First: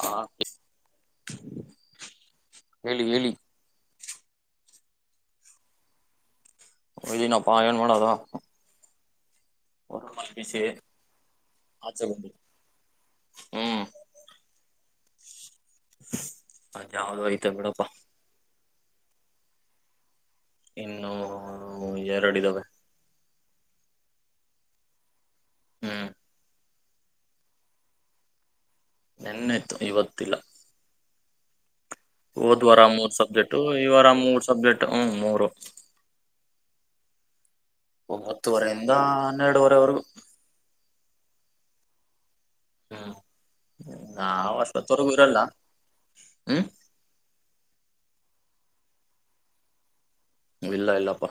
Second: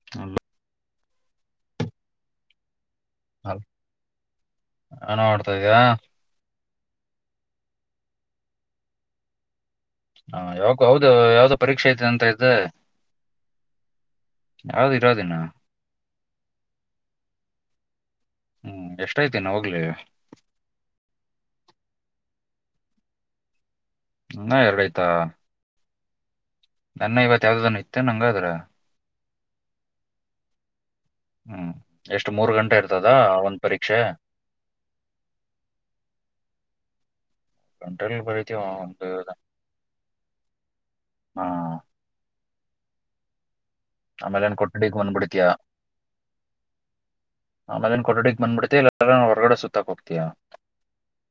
ಹಾ ಹೇಳಿ ಹೇಳಿ ಹಣ ನೋಡ್ತಾ ಇದೀಯಾ ಒಯ್ದನಪ್ಪಾ ಏನು ಮಾಡದು ಹಾ ಯಾವ್ದೋ ಹೌದು ಯಾವ್ದೋ ಪರೀಕ್ಷೆ ಆಚೆ ಇದೆ ಬಂದು ಅಂತ ಇದ್ದೆ ಹ್ಮ್ ಯಾವ್ದ ಇರೋದಿನ ಅದು ಯಾವ್ದೋ ಐತಿ ಅಂದ್ರಪ್ಪ ಹೂ ಎಸ್ಟುಐತಿ ಹೋಗ್ಲಿ ಇನ್ನು ಎರಡಿದ್ದಾವೆ ಇನ್ನ ಎರಡೈತಾ ಹೂ ನನ್ನ ಇವತ್ ಯಾವ್ದದನ್ ಇತ್ತು ಹಂಗಾದ್ರ ನೆನೆ ಇತ್ತು ಇವತ್ತಿಲ್ಲ ಹೂ ಹೋದ್ವಾರ ಮೂರ್ ಸಬ್ಜೆಕ್ಟ್ ಈ ವಾರ ಮೂರ್ ಸಬ್ಜೆಕ್ಟ್ ಹೂ ಮೂರು ಇಂಟರ್ವ್ಯೂ ಬರೀತೀನಿ ಒಂಬತ್ತುವರೆಯಿಂದ ಹನ್ನೆರಡುವರೆವರೆಗೂ ಹಾ ಹೂ ಆಮೇಲೆ ನಾವು ಏನ್ ಅಷ್ಟೊತ್ತು ಕೊಠಡಿಗ್ ವರ್ಗು ಇರಲ್ಲ ಬಂದ್ಬಿಡ್ತೀಯ ಹೂ ಆ ಮೇಲೆ ಕೊಠಡಿಗೆ ಬಂದ್ಬಿಡ್ತಿ ಇಲ್ಲ ಹೊರಗಡೆ ಸುತ್ತಾಕತ ಇಲ್ಲ ಇಲ್ಲಪ್ಪ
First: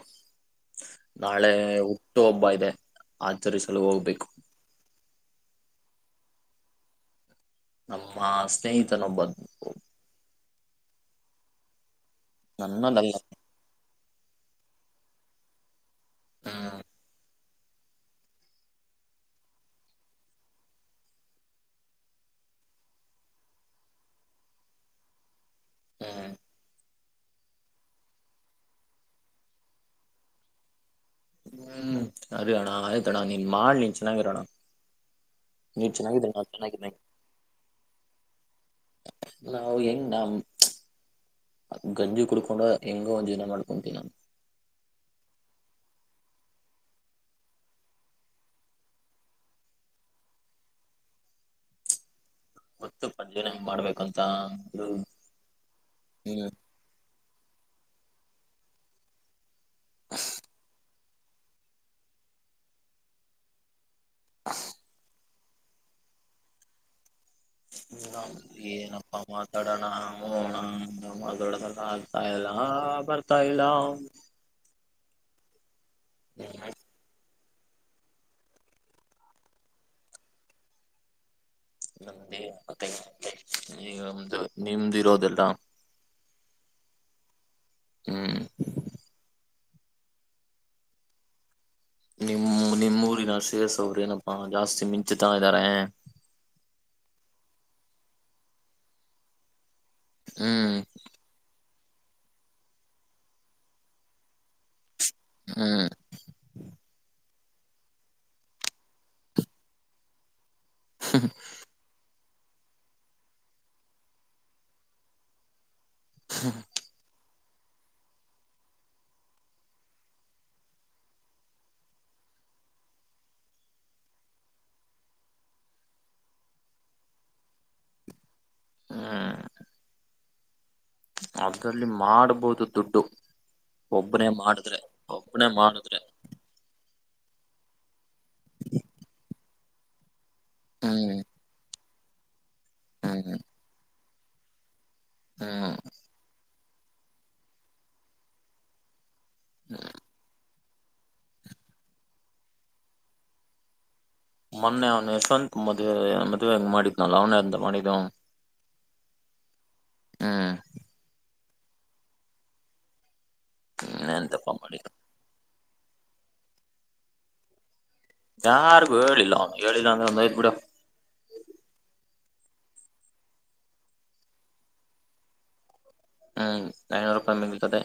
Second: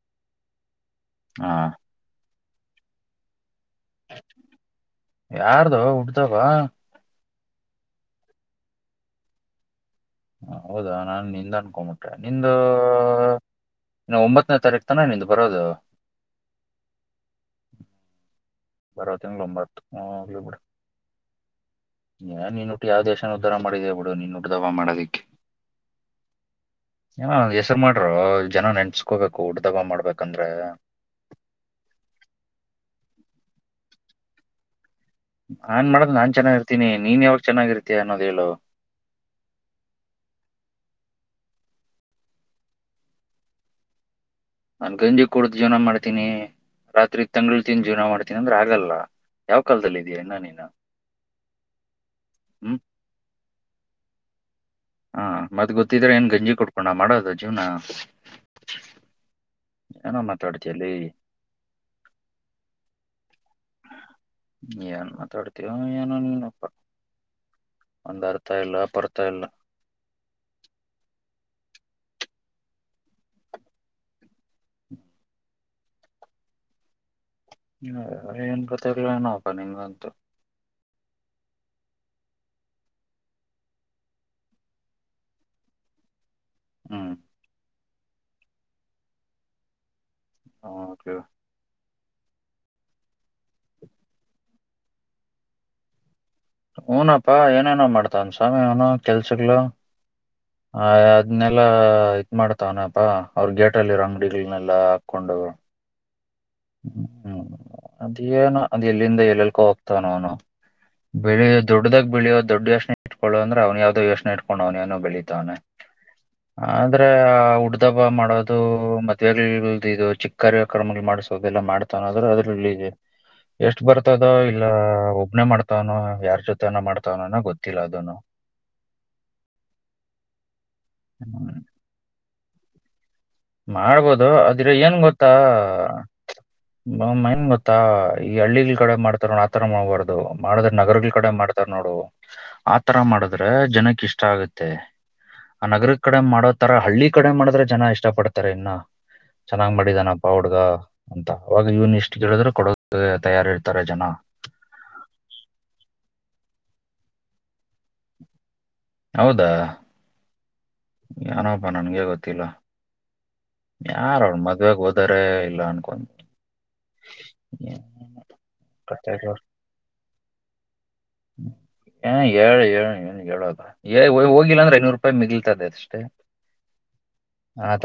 ನಾಳೆ ಹಾ ಹುಟ್ಟು ಹಬ್ಬ ಇದೆ ಉತ್ತರಿಸಲು ಹೋಗ್ಬೇಕು ಟೆಬಾ ನಮ್ಮ ಸ್ನೇಹಿತನ ಬಂಧು ಹ ಹೌದಾ ನಾನು ನಿಂದ ಅನ್ಕೊಂಬಿಟೆ ನಿಂದು ನನ್ನದಲ್ಲ ನಾಳೆ ಒಂಬತ್ತನೇ ತಾರೀಕು ತಾನೆ ನಿಂದು ಬರೋದು ಹೂ ಬರ ತಿಂಗಳು ಒಂಬತ್ತು ಹೋಗ್ಲಿ ಬಿಡು ನೀನ್ುಟ್ಟು ಯಾವ ದೇಶನ ಉದ್ಧಾರ ಮಾಡಿದೇ ಬಿಡು ನೀನ್ ಹುಟ್ಟು ದಬ್ಬ ಮಾಡೋದಿಕ್ಕೆ ಹೂ ಹ ಹೆಸರು ಮಾಡ್ರೋ ಜನ ನೆನ್ಸ್ಕೋಬೇಕು ಹುಟ್ಟಿದಬ್ಬ ಮಾಡ್ಬೇಕಂದ್ರೆ ಹೂ ಅದೇ ಅಣ್ಣ ಆಯ್ತಾ ಅಣ್ಣ ನೀನ್ ಮಾಡಿ ನೀನ್ ಚೆನ್ನಾಗಾಗಿರಣ್ಣ ನಾನ್ ಮಾಡೋದು ನಾನ್ ಚೆನ್ನಾಗಿರ್ತೀನಿ ನೀನ್ ಯಾವಾಗ ಚೆನ್ನಾಗಿರ್ತೀಯ ಅನ್ನೋದ ಹೇಳು ನಾವು ಹೆಂಗ ನಾಮ್. [inaudible] ಗಂಜಿ ಕುಡ್ಕೊಂಡ ಹೆಂಗ ಒಂದು ಜೀವನ ಮಾಡ್ಕೊಂತೀನಿ ನಾನು. ನನ್ ಗಂಜಿ ಕುೂಡ್ದ ಜೀವನ ಮಾಡ್ತೀನಿ. ರಾತ್ರಿ ತಂಗಿಳ್ತೀನಿ ಜೀವನ ಮಾಡ್ತೀನಿ ಅಂದ್ರೆ ಆಗಲ್ಲ ಯಾವ್ ಕಾಲದಲ್ಲಿ ಇದೀ ನ ನೀನು. [inaudible] ಹ್ಮ್ ಗೊತ್ತು ಗಂಜಿನ ಹೆಂಗ್ ಮಾಡ್ಬೇಕಂತ. ಹ್ಮ್ ಹಾ ಮತ್ತ್ ಗೊತ್ತಿದ್ರೆ ಏನ್ ಗಂಜಿ ಕೊಟ್ಕೊಂಡ ಮಾಡೋದು ಜೀವನ. ಏನೋ ಮಾತಾಡ್ತಿಯಲೆ [inaudible] ಏನ್ ಮಾತಾಡ್ತೀಯಾ ಏನೋ ಏನಪ್ಪ. ನ ಏನಪ್ಪಾ ಇಲ್ಲ ಮಾತಾಡೋಣ [unintelligible] ಇಲ್ಲ ಬರ್ತಾಯಲ್ಲಾ ಬರ್ತಾ ಇಲ್ಲ. ಹ್ಮ. ಹ್ಮ ಏನ್ ಗೊತ್ತ ಏನಪ್ಪ ನಿಮಗಂತೂ. ಮತ್ತಮ್ದ ನಿಮ್ದ ಇರೋದೆಲ್ಲ. ಹ್ಮ್ ಹ್ಮ್ ಹಾ ಓಕೆ. ನಿಮ್ಮ ನಿಮ್ಮೂಊರಿನ ಶೇಸ್ ಅವ್ರ ಏನಪ್ಪಾ ಜಾಸ್ತಿ ಮಿಂಚತಾ ಇದ್ದಾರೆ. ಹೂನಪ್ಪಾ ಏನೇನ ಮಾಡ್ತನ್ ಸ್ವಾಮಿ ಅವನು ಕೆಲ್ಸಗ್ಗಳು. ಹ್ಮ್ ಆ ಅದ್ನ್ನೆಲ್ಲ. ಇದತ್ ಮಾಡ್ತಾವಾನಪಾ ಅವ್ರ ಗೇಟ ಅಲ್ಲಿ ರಂಗಡಿಗಳನೆಲ್ಲಾ ಹಾಕೊಂಡು ಹ್ಮ್ ಹ್ಮ್ ಅದೇನ ಅದ್ ಎಲ್ಲಿಂದ ಎಲ್ಲೆಲ್ಕೋ ಹೋಗ್ತಾನನು. ಬೆಳೆಯೋ ದೊಡ್ಡದಾಗ ಬೆಳೆಯೋದು. ದೊಡ್ಡ ಯೋನೆನ ಇಟ್ಕಳ ಅವ್ನ ಯಾವ್ದೋ ಯೋಚನ ಇಟ್ಕೊಂಡ ಅವನೇನ ಬೆಳಿತವನ. ಅಂದ್ರೆ ಹುಟ್ಟದಬ್ಬ ಮಾಡೋದು ಮದ್ವೆ ಇದು ಚಿಕ್ಕ ಕಾರ್ಯ ಕ್ರಮಗಳು ಮಾಡಸದು ದೆಲ್ಲ ಮಾಡ್ತಾನ ಆದ್ರೆ ಅದ್ರಲ್ಲಿ ಎಷ್ಟ್ ಬರ್ತದೋ ಇಲ್ಲ ಒಬ್ನೇ ಮಾಡ್ತಾವ್ನೋ ಯಾರ್ ಜೊತನ ಮಾಡ್ತವನನೋ ಗೊತ್ತಿಲ್ಲ ಅದನು. ಹ್ಮ. ಅದ್ರಲ್ಲಿ ಮಾಡ್ಬಹುದು ದುಡ್ಡು. ಒಬ್ಬನೇ ಮಾಡ್ಬೋದು ಅದ್ರೆ ಮಾಡಿದ್ರೆ ಏನ್ ಗೊತ್ತಾ ಒಬ್ಬನೇ ಮಾಡಿದ್ರೆ ಮಮ್ಮ ನ್ ಗೊತ್ತಾ ಈ ಹಳ್ಳಿಗಳ ಕಡೆ ಮಾಡ್ತಾರ ನೋಡ್ ಆತರ ಮಾಡ್ಬಾರ್ದು ಮಾಡಿದ್ರ ನಗರಗಳ ಹ್ಮ್ ಕಡೆ ಮಾಡ್ತಾರ ನೋಡು ಆತರ ಹ್ಮ್ ಮಾಡಿದ್ರೆ ಜನಕ್ಕೆ ಇಷ್ಟ ಆಗತ್ತೆ ಆ ಹ್ಮ್ ನಗರ ಕಡೆ ಮಾಡೋ ತರ ಹಳ್ಳಿ ಕಡೆ ಮಾಡಿದ್ರೆ ಜನ ಇಷ್ಟ ಪಡ್ತಾರೆ ಇನ್ನ ಚೆನ್ನಾಗ್ ಮಾಡಿದಾನಪ್ಪ ಹುಡ್ಗ. ಅಂತ ಅವಾಗ ಇವ್ನ್ ಇಷ್ಟು ಕೇಳಿದ್ರರು ಕೊಡೋದ ತಯಾರಿ ಇರ್ತಾರೆ ಜನ. ಮೊನ್ನೆ ಅವ್ನಂತ ಮದ್ ಮದ್ವೆ ಹೆಂಗ್ ಮಾಡಿದ್ನಲ್ಲ ಅವನ ಎಂತ ಮಾಡಿದ. ಹೌದಾ. ಹ್ಮ. ಏನಪ್ಪಾ ನನ್ಗೆ ಗೊತ್ತಿಲ್ಲ ಯಾರ ಅವ್ರ ಎಂತಪ್ಪ ಮದ್ವೆಗ ಮಾಡಿದ ಹೋದಾರ ಇಲ್ಲ ಅನ್. [unintelligible] ಯಾರಿಗು ಹೇಳಿಲ್ಲ ಅವನು ಹೇಳಿಲ್ಲ ಅಂದ್ರೆ ಒಂದ ಐತ್ ಬಿಡು. ಹಏ ಏಳು ಏಳು ಏನು ಹೇಳದು ಹೋಗಿಲ್ಲ ಅಂದ್ರೆ ಐನೂರು ರೂಪಾಯಿ ಮಗಲ್ತದೆ ಅಷ್ಟು. ಹ್ಮ್ ಐನೂರು ರೂಪಾಯಿಮ್ಮ ನಿಲ್ತಾದೆ.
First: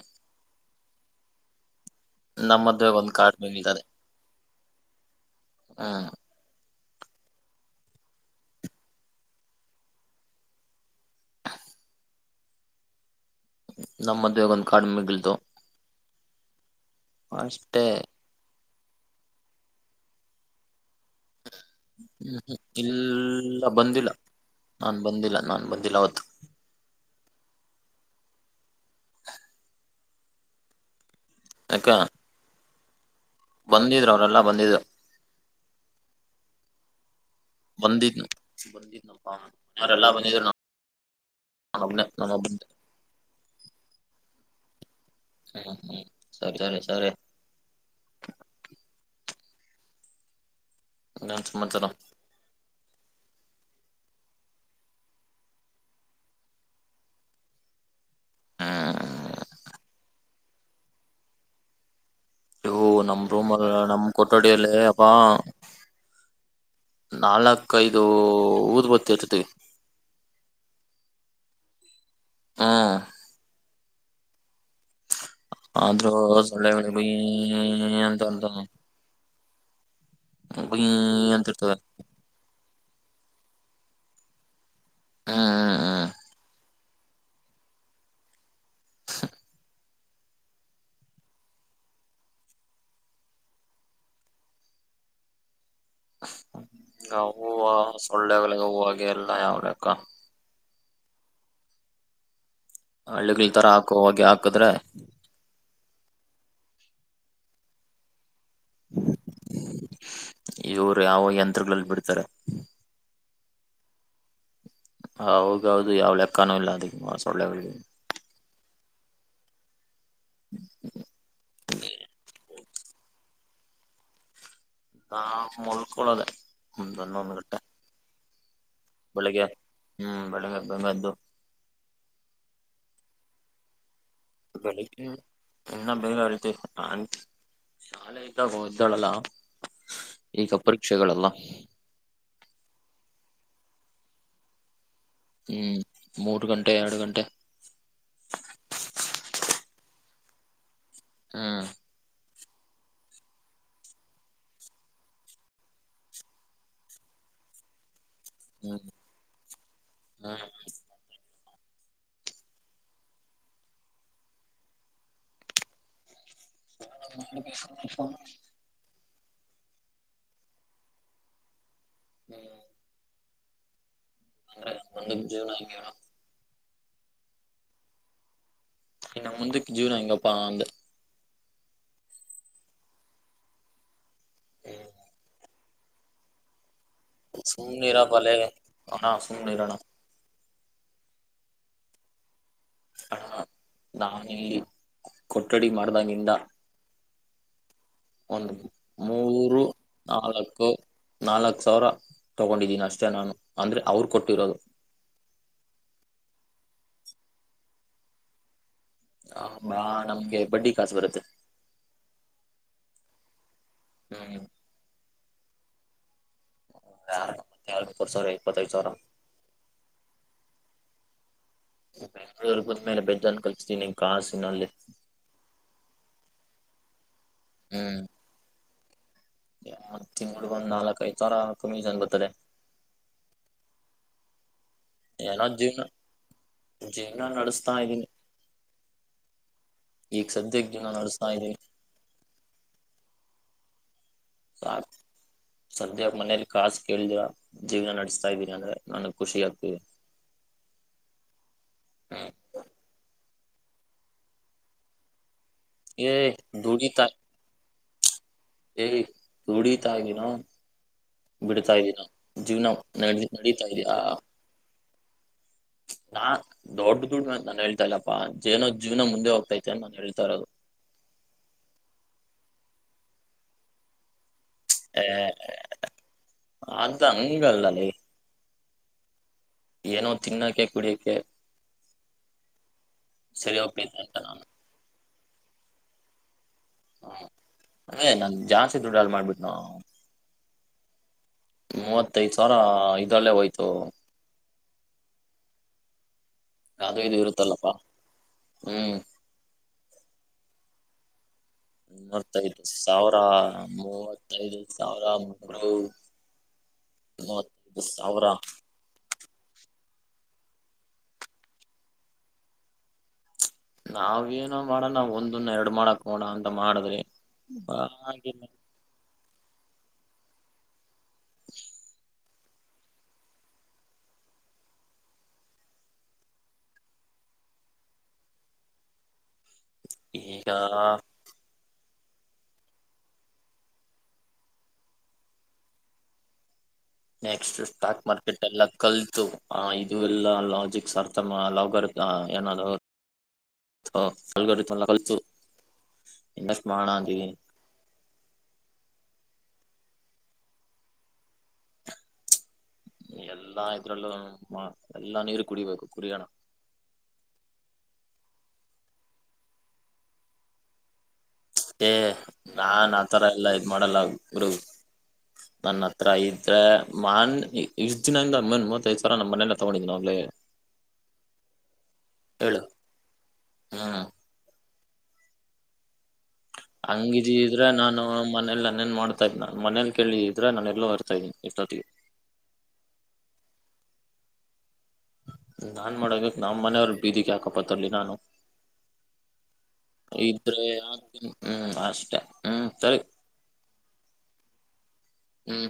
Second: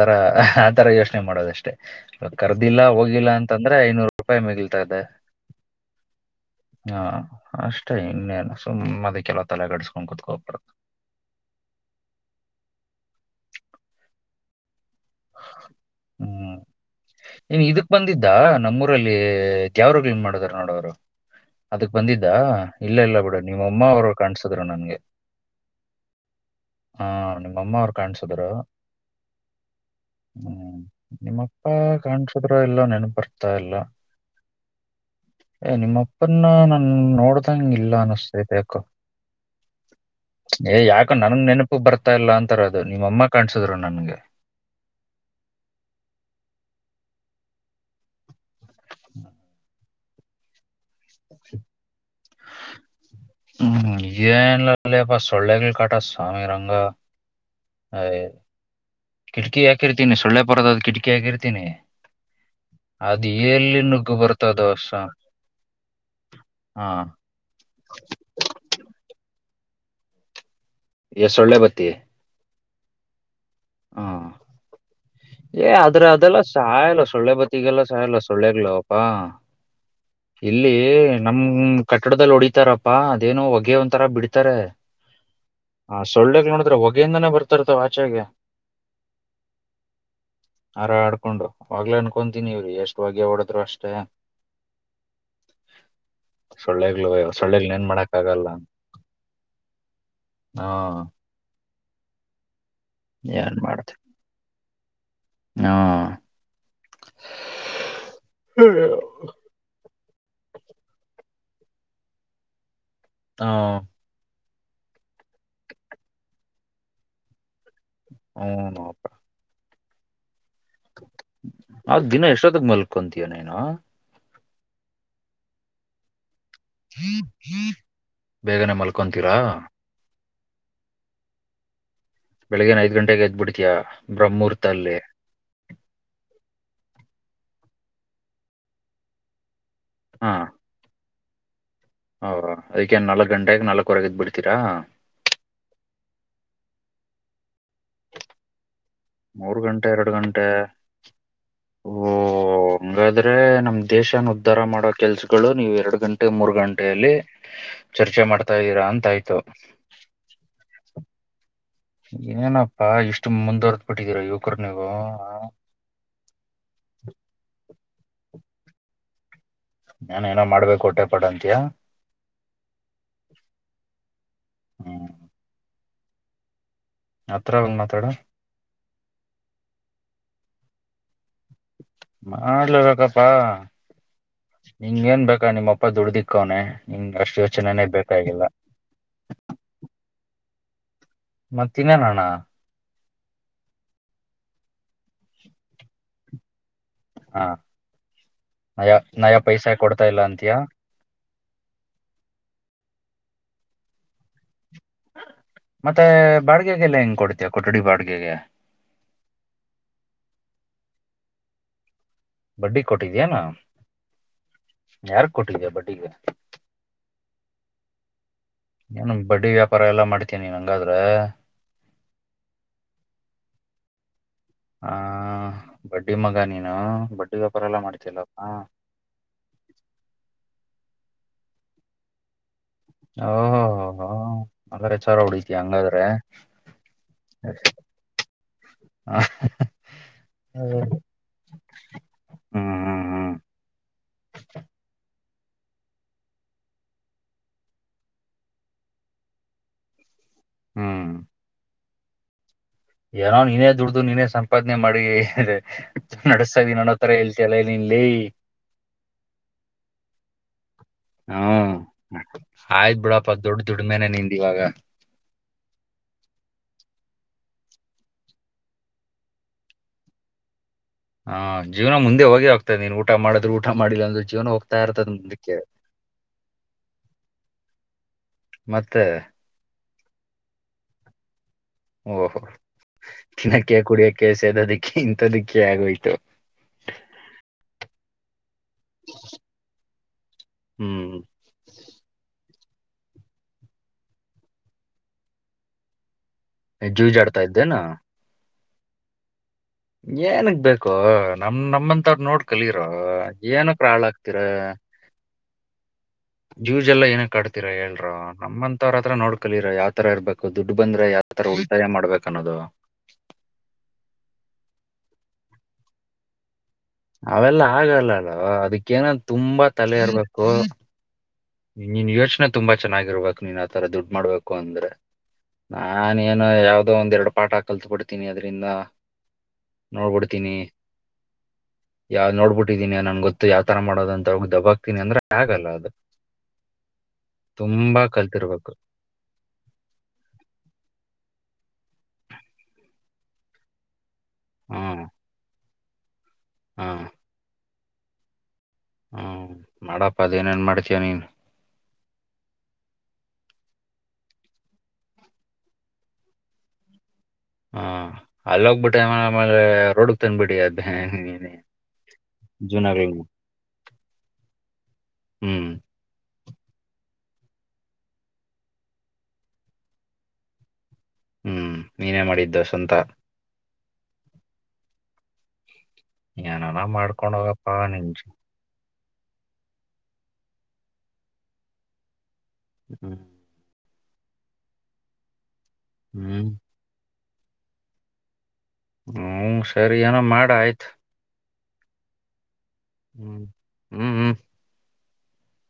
ತರ ಯೋಚನೆ ಮಾಡೋದಷ್ಟೇ. ಕರ್ದಿಲ್ಲ ಮದ್ವೆಗ್ ಒಂದ್ ಹೋಗಿಲ್ಲ ಕಾರ್ಡ್ ಅಂತಂದ್ರೆ ಮಿಗಿಲ್ತದೆ ಐನೂರು ರೂಪಾಯಿ ಮಿಗಲ್ತದೆ. ಹ್ಮ್ ಹಾ ಅಷ್ಟೇ ಇನ್ನೇ ಸುಮ್ ಅದಕೆಲ್ಲ ತಲೆ ಕೆಡ್ಸ್ಕೊಂದ್ ಕುೂತ್ಕೋಬಾರದು. ನಮ್ಮ ಮದೆಗಂ ಹ್ಮ್ ನೀನ್ ಅಷ್ಟೇ ಇದಕ್ ಬಂದಿದ್ದ ನಮ್ಮೂರು ಲ್ಲಿ ಯಾವ್ರಗ್ಂಗ್ ಮಾಡಿದಾರ ನೋಡವರು ಅದಕ್ ಬಂದಿದ್ದ ಹ್ಮ್ ಹ್ಮ್ ಇಲ್ಲ ಇಲ್ಲ ಬಿಡ ನಿಮ್ಮ ಅಮ್ಮ ಬಂದಿಲ್ಲ ಅವರು ಕಾಣಸಿದ್ರು ನಾನ್ ನನ್ಗೆ. ಬಂದಿಲ್ಲ ನಾನ್ ಬಂದಿಲ್ಲ ಅವತ್ತು ಹಾ ನಿಮ್ಮಮ್ಮ ಅವ್ರು ಕಾಣಸುದ್ರು ಹ್ಮ್ ನಿಮ್ಮಪ್ಪಾ ಯಾಕ ಕಾಣ್ಸುದ್ರ ಎಲ್ಲೋ ನೆನಪರ್ ಬಂದಿದ್ರು ಅವರೆಲ್ಲಾ ಬಂದಿದ್ರು ಎ ನಿಮ್ಮಪ್ಪನ್ನ ನಾ ನೋಡುದ್ [unintelligible] ಇಲ್ಲ ಬಂದಿದ್ನು ಅನ್ನಿಸ್ತೈತೆ ಯಾಕೋ ಬಂದಿದ್ನಪ್ಪ ಅವರೆಲ್ಲಾ ಬಂದಿದ್ರು ಏ ಯಾಕ ನನ್ ನೆನಪು ನಾನು ಒಬ್ನೇ ಬರ್ತಾ ಇಲ್ಲ ನಾನು ಅಂತ್ ಒಬ್ಬನೇ ಒಂತರ ಅದು ನಿಮ್ ಅಮ್ಮ ಕಾಣ್ಸಿದ್ರು ನನ್ಗೆ ಹ್ಮ ಹ್ಮ ಸರಿ ಸರಿ ಇನ್ನೇನ್ ಸಮಾಚಾರ ಹ್ಮ್ ಏನ್ಲ್ಲ ಇಲ್ಲಪ್ಪ ಸೊಳ್ಳೆಗಳ್ ಕಾಟಾ ಸ್ವಾಮಿ ನಂದು ಹಯ್ ಹ್ಮ್ ಕಿಟ್ಕಿ ಹಾಕಿರ್ತೀನಿ ಸೊಳ್ಳೆ ಪರದ ಕಿಟ್ಕಿ ಹಾಕಿರ್ತೀನಿ ವು ನಮ್ ಅದ್ ರೂಮ್ ಎಲ್ಲಿ ನಮ್ ನುಗ್ಗು ಬರ್ತದೋ ಕೊಠಡಿಯಲ್ಲೇ ಸ ಅಬ ಹಾ ನಾಲ್ಕೈದು ಊದ್ಬತ್ತಿ ಹಚ್ಚುತ್ತೀವಿ ಎ ಸಳ್ಳೊ ಬತ್ತಿ ಹಾ ಹಾ ಏ ಆದ್ರ ಆದ್ರೂ ಅದೆಲ್ಲ ಸೊಳ್ಳೆ ಸಾಯಲ್ಲ ಗುಯ್ ಸೊಳ್ಳೆ ಬತ್ತಿಗೆಲ್ಲ ಸಾಯಲ್ಲ ಅಂತ ಅಂತ ಸೊಳ್ಳೆಗಳು ಪಾ ಇಲ್ಲಿ ಗುಯ್ ನಮ್ ಅಂತ ಇರ್ತದೆ ಕಟ್ಟಡದಲ್ಲಿ ಹೊಡಿತಾರಪ್ಪಾ ಅದೇನು ಹೊಗೆ ಒಂತರ ಬಿಡ್ತಾರೆ ಹ್ಮ್ ಹ ಹ್ಮ್ ಸೊಳ್ಳೆಗಳ್ ನೋಡಿದ್ರ ಹೊಗೆಯಿಂದಾನೇ ಬರ್ತಿರ್ತವಾ ಆಚೆಗೆ ಆರ ಆಡ್ಕೊಂಡು ಆಗ್ಲೇ ಅನ್ಕೊತೀನಿ ಇವ್ರೀ ಎಷ್ಟು ಹೋಗೆ ಓಡದ್ರು ಅಷ್ಟೆ [inaudible] ಸೊಳ್ಳೆಗ್ಲು ಹ್ಮ್ ಹೂವ ಸೊಳ್ಳೆಗ್ ಏನ್ ಮಾಡಕ್ ಆಗಲ್ಲ ಸೊಳ್ಳೆಗಳಿಗೆ ಹೂವಾಗೆ ಎಲ್ಲ ಯಾವ ಲೆಕ್ಕ ಹಾ ಹಳ್ಳಿಗಳ್ ಏನ್ ತರ ಮಾಡ ಹಾಕೋ ಹೋಗಿ ಹಾಕದ್ರೆ ಹಾ ಇವರು ಯಾವ ಯಂತ್ರಗಳಲ್ಲಿ ಬಿಡ್ತಾರೆ ಹಾ ಹ ಹೌದೌದು ಯಾವ್ ಲೆಕ್ಕನೂ ಇಲ್ಲ ಅದ್ ಸೊಳ್ಳೆಗಳ್ಗೆ ಹು ಅಪ ಕತ್ಕೊಂತೀಯೋ ನೇನು [unintelligible] [unintelligible] ಾ ಮುೊಳ್ಕೊೊಳ್ಳೋದೆೇ ಮುನ್ನೊಂದು ಗಟ್ಟೆ [unintelligible] ಬೇಗನೆ ಮಲ್ಕೊಂತೀರಾ ಬೆಳಗೆ [unintelligible] ಬೆಂಗ್ದು ಬೆಳಿಗನ್ ಐದ್ ಗಂಟೆಗೆ ಎದ್ಬಿಡ್ತಿಯಾ ಬೆಳಗ್ ಇನ್ನ ಬೇಗ ಎಲ್ತೀನಿ ಹ ಶಾಲೆ ಇದ್ದಾಗ ಇದ್ದಾಳಲ್ಲ ಈಗ ಪರೀಕ್ಷೆಗಳೆಲ್ಲ ಹೌ ಅದಕ್ಕೆೇನ್ ನಾಲ್ಕಕ್ ಗಂಟೆಗೆ ನಾಲ್ಕಕ್ವರೆಗ ಎದ್ ಬಿಡ್ತೀರಾ ಹ್ಮ್ ಮೂರ್ ಗಂಟೆ ಎರಡ್ ಗಂಟೆ ಮೂರ್ ಗಂಟೆ ಎರಡ್ ಗಂಟೆ ಹಾ ಹ [inaudible] ಹಂಗಾದ್ರೆ ನಮ್ ದೇಶನ ಉದ್ಧಾರ ಮಾಡೋ ಕೆಲ್ಸಗಳ್ ನೀವು ಎರಡ್ ಗಂಟೆ ಮೂರ್ ಗಂಟೆಯಲ್ಲಿ ಚರ್ಚೆ ಮಾಡ್ತಾ ಹ್ಮ್ ಇದ್ದೀರಾ ಅಂತ ಆಯ್ತು ಏನೇನಪ್ಪ ಇಷ್ಟು ಮುಂದುವರ್ದ್ ಬಿಟ್ಟಿದೀರ ಯುವಕರನಿಗೂ ಇ [inaudible] ನಾನ ಏನೋ ಮಾಡ್ಬೇಕು ಹೊಟ್ಟೆ ಪಾಡ್ ಅಂತಿಯ ಹ್ಮ್ [inaudible] ಅಂದ್ರೆ ಹ್ಮ್ ಒಂದ ಜೀವನ [unintelligible] ಹಗೆವನ ಹತ್ರ ಬಂದ್ ಮಾತಾಡು ಇನ್ನು ಮುಂದಕ್ಕೆ ಜೀವ್ನ ಹೆಂಗಪ್ಪ ಅಂದೆ ಮಾಡಲಬೇಕಪ್ಪಾ [unintelligible] ನಿಂಗ ಏನ್ ಬಾ ನಿಮ್ಮಪ್ಪ ಅಪ್ಪ ದುಡ್ದಿಕ್ಕೋನೆ ಹಿಂಗ್ ಅಷ್ಟು ಯೋಚನೆನೇ ಸುಮ್ನಿರಪ್ಪ ಲೇ ಬೇಕಾಗಿಲ್ಲ ಅಣ ಸುಮ್ನಿರೋಣ ಮತ್ತ ಇನ್ನನಣ್ಣ ಹಣ [unintelligible] ನಾವಿಲ್ಲಿ ಕೊಠಡಿ ಮಾಡ್ದಾಗಿಂದ ಹಾ ಒಂದು ನಯ ನಯ ಮೂರು ಪೈಸಾ ಕೊಡ್ತಾ ಇಲ್ಲ ಅಂತಯಾ ನಾಲ್ಕು ನಾಲ್ಕ್ ಸಾವಿರ ತಗೊಂಡಿದ್ದೀನಿ ಅಷ್ಟೇ ನಾನು ಅಂದ್ರೆ ಅವರು ಕೊಟ್ಟಿರೋದು ಮತ್ತೆ ಬಾಡ್ಗೆಗೆಲ್ಲ ಹೆಂಗ್ ಕೊಡ್ತವ ಕೊಠಡಿ ಬಾಡ್ಗೆಗೆ ಹಾ ನಮ್ಗೆ ಬಡ್ಡಿ ಕಾಸು ಬರುತ್ತೆ ಬಡ್ಡಿ ಕೊಟ್ಟಿದ್ಯಾನ ಹ್ಮ ಯಾರ್ ಕೊಟ್ಟಿದೆ ಬಡ್ಟ್ಟಿಗೆ ತ್ತ ಕೊರ್ಸೋಯ ಏನು ಬಡ್ಡಿ ವ್ಯಾಪಾರ ಎಲ್ಲಾ ಮಾಡ್ತೀಿನ್ ಹಂಗಾದ್ರ ಬೆಂಳೂರ್ ಬಂದ್ಮೇಲೆ ಬೆಜನ್ ಕಲ್ಿಸತೀನಿ ಕಾಸಿನಲ್ಲಿ ಆ ಬಡ್ಡಿ ಮಂಗಾ ನೀನು ವ್ಯಾಪರ ಎಲ್ಲ ಮಾಡತತಿಲ್ಲಪ್ಪ ತಿಡ್ ಒಂದ್ ಒ ನಾಲ್ಕ ಐದು ತರ ಕಮ್ಮಿ ಜನ್ ಬರ್ತದೆ ಓಹೋೋ ಹೋ ಅಲ್ಲ್ರ ಚಾರ ಏನೋ ಹೊಡತಿ ಜೀವನ ಹಂಗಾದ್ರೆ ಜೀವನ ನಡೆಸ್ತಾ ಇದ್ದೀನಿ ಈಗ ಸದ್ಯಕ್ಕೆ ಜೀನ ನಡ್ಸ್ತಾ ಇದೆ ಹಾ ಹಾ ಹಾ ಸ ಸದ್ಯ ಮನೇಲಿ ಕಾಸು ಕೇಳ್ದಿವ ಜೀವನ ನಡೆಸ್ತಾ ಇದ್ದೀನಿ ಅಂದ್ರೆ ನನ್ಗ್ ಖುಷಿ ಆಗ್ತೀವಿ ಹ್ಮ್ ಹ್ಮ್ ಏನೋ ನೀನೇ ದುಡ್ದು ನೀನೇ ಸಂಪಾದನೆ ಮಾಡಿ ಏ ನಡಸ್ತಾ ಇದ ನನ್ನೋ ತರ ಹೇತಿಲ್ಲ ಇಲ್ಲೇ ಏಯ್ ತುಡಿ ತ ಇ ದಿನೋ ಹ್ಮ್ ಬಿಡ್ತಾ ಇದೀನಾ ಜೀವನ ಆಯ್ತ್ ನಡ ಬಿಡಪ್ಪ ದೊಡ್ಡ ನಡೀತಾ ಇದೀಯಾ ದುಡಿಮೆನೆ ಆ ನಿಂದ ಇವಾಗ [unintelligible] ನಾ ದೊಡ್ಡ ದುಡ್ ಅಂತ ನಾನನ್ ಹೇಳ್ತಾ ಇಲ್ಲಪ್ಪಾ ಜಏನೋ ಜೀವನ ಮುಂದೆ ಹೋಗ್ತೈತೆ ಅಂತ ನಾನನ್ ಹೇಳ್ತಾ ಇರೋದು ಹ್ ಜೀವನ ಮುಂದೆ ಹೋಗಿ ಆಗ್ತದೆ ನೀನ್ ಊಟ ಮಾಡಿದ್ರರು ಊಟ ಮಾಡಿಲ್ಲ ಅಂದ್ರ ಜೀವನ ಹೋಗ್ ಹ ಅಂಗಗೆಲ್ಲಲ್ಲಿ ಮತ್ತೆ ಏನೋ ತಿನ್ನೋಕೆ ಕುಡಿಯಕೆ ಓಹೋ ತಿನ್ನಕ್ಕೆ ಹೋಗ್ತೈತೆ ಅಂತ ಕುಡಿಯಕ್ಕೆ ನಾನು ಸೇದೋದಿಕ್ಕೆ ಇಥ ದಿಕ್ಕೆ ಆಗೋಯ್ತು ಹ ಅದೇ ನ ಜಾಸ್ತಿ ದುಡ್ಡಲ್ ಮಾಡ್ಬಿಟ್ಟು ನಾ ಹ್ಮ್ ಮೂವತ್ತೈದ ಸಾವಿರ ಇದಲ್ಲೇ ಹೋಯ್ತು ಅದು ಇದು ಜೂಜಾಡ್ತಾ ಇರುತ್ತಲ್ಲಪ್ಪಾ ಇದ್ದೇನಾ ಹ್ಮ್ ಏನಗ್ ಬೇಕೋ ನಮ್ ನಮ್ಮಂತ ನೋಡ್ ಮೂವತ್ತೈದು ಕಲರೋ ಸಾವಿರ ಏನ ಹಳ ಹಾಕ್ತಿರ ಹೌ ಜ್ಯೂಸ್ ಎಲ್ಲ ಏನಕ್ ಕಡ್ತತಿರಾ ಹೇಳಲ್ರ ನಮ್ಮಂತವ ಹತ್ರ ನೋಡ್ಕಲೀರ ಯಾವತರ ಇರ್ಬೇಕು ದುಡ್ಡು ಬಂದ್ರೆ ಯಾವ ತರ ಉಳಿತಾಯ ಮಾಡ್ಬೇಕನ್ನೋದು ನಾವ್ ಏನ ಮಾಡೋಣಾವ ಒಂದನ್ನ ಎರಡು ಮಾಡಕ ನೋಡೋಣ ಅಂತ ಮಾಡಿದ್ರಿ ಅವೆಲ್ಲ ಆಗಲ್ಲ ಆಗಿಲ್ಲ ಅಲ್ವ ಅದಕ್ಕೇನ ತುಂಬಾ ತಲೆ ಇರ್ಬೇಕು ನಿನ್ ಯೋಚನೆ ತುಂಬಾ ಚೆನ್ನಾಗಿರ್ಬೇಕಕ್ ನೀನ್ ಆತರ ದುಡ್ ಮಾಡ್ಬೇಕು ಅಂದ್ರೆ ನಾನೇನು ಯಾವ್ದೋ ಒಂದ್ ಎರಡು ಪಾಠ ಕಲ್ತ್ ಬಿಿಡ್ತೀನಿ ಅದ್ರಿಂದ ಈಗ [unintelligible] ಯಾವ್ದ್ ನೋಡ್ಬಿಟ್ಟಿದೀನಿ ನನ್ ಗೊತ್ತು ಯಾವ್ತರ ಮಾಡೋದಂತ ಅವ್ರ್ಗ್ ದಬ್ಬಕ್ತನಿ ಅಂದ್ರೆ ಆಗಲ್ಲ ಅದು ನೆಕ್ಸ್ಟ್ ಸ್ಟಾಕ್ ತುಂಬಾ ಮಾರ್ಕೆಟ್ ಎಲ್ಲ ಕಲ್ತಿರ್ಬೇಕು ಕಲ್ತು ಆ ಇದು ಎಲ್ಲ ಲಾಜಿಕ್ ಸರ್ಥಮ ಲಾಗರ್ ಹ್ಮ್ [inaudible] ಇನ್ವೆಸ್ಟ್ ಮಾಡೋಣ ಅಂತಿದೀನಿ ಹ್ಮ ಮಾಡಪ್ಪ ಅದೇನೇನ್ ಮಾಡ್ತೀಯ ನೀನ್ ಎಲ್ಲಾ ಇದ್ರಲ್ಲೂ ಎಲ್ಲಾ ನೀರು ಕುಡಿಬೇಕು ಕುಡಿ ಯೋಣ ಹ ಅಲ್ಲಿ ಹೋಗ್ಬಿಟ್ಟ ಆಮ ಆಮೇಲೆ ರೋಡ್ಗ್ ತಂದಬಿಡಿ ಅದ ಏ ನಾ ಆತರ ಎಲ್ಲಾ ಇದ್ ಮಾಡಲ್ಲ ಗುರು ಹ್ಮ್ ನನ್ನ ಹತ್ರ ಇದ [inaudible] ಹ್ಮ್ ನೀನೇ ಮಾಡಿದ್ದು ಸ್ವಂತ ಹಾ ಏನಾನ ಮಾಡ್ಕೊಂಡ್ ಹಂಗಿದಿದ್ರೆ ಹೋಗಪ್ಪ ನಾನು ನಿನ್ ಮನಲಿನೇನ್ ಮಾಡ್ ಮನೇಲಿ ಕೇಳಿ ಇದ್ರೆ ನಾನ ಎಲ್ಲೋ ಇರ್ತಾ ಇದೀನಿ ಇಷ್ಟೊತ್ತಿಗೆ ಹ್ಮ್ ನಾನ್ ಮಾಡಬೇಕಕ್ ಹ್ಮ್ ನಮ್ಮ್ ಮನೆಯವ್ರು ಬೀದಿಕ್ ಯಾಕಪ್ಪತ್ತರ್ಲಿ ನಾನು ಹ್ಮ ಸರಿ ಏನೋ ಮಾಡ ಇದ್ರೆ ಆಯ್ತು ಹ್ಮ್ ಅಷ್ಟತೆ ಹ್ಮ್ ಹ್ಮ್ ಹ್ಮ್ ಹ್ಮ್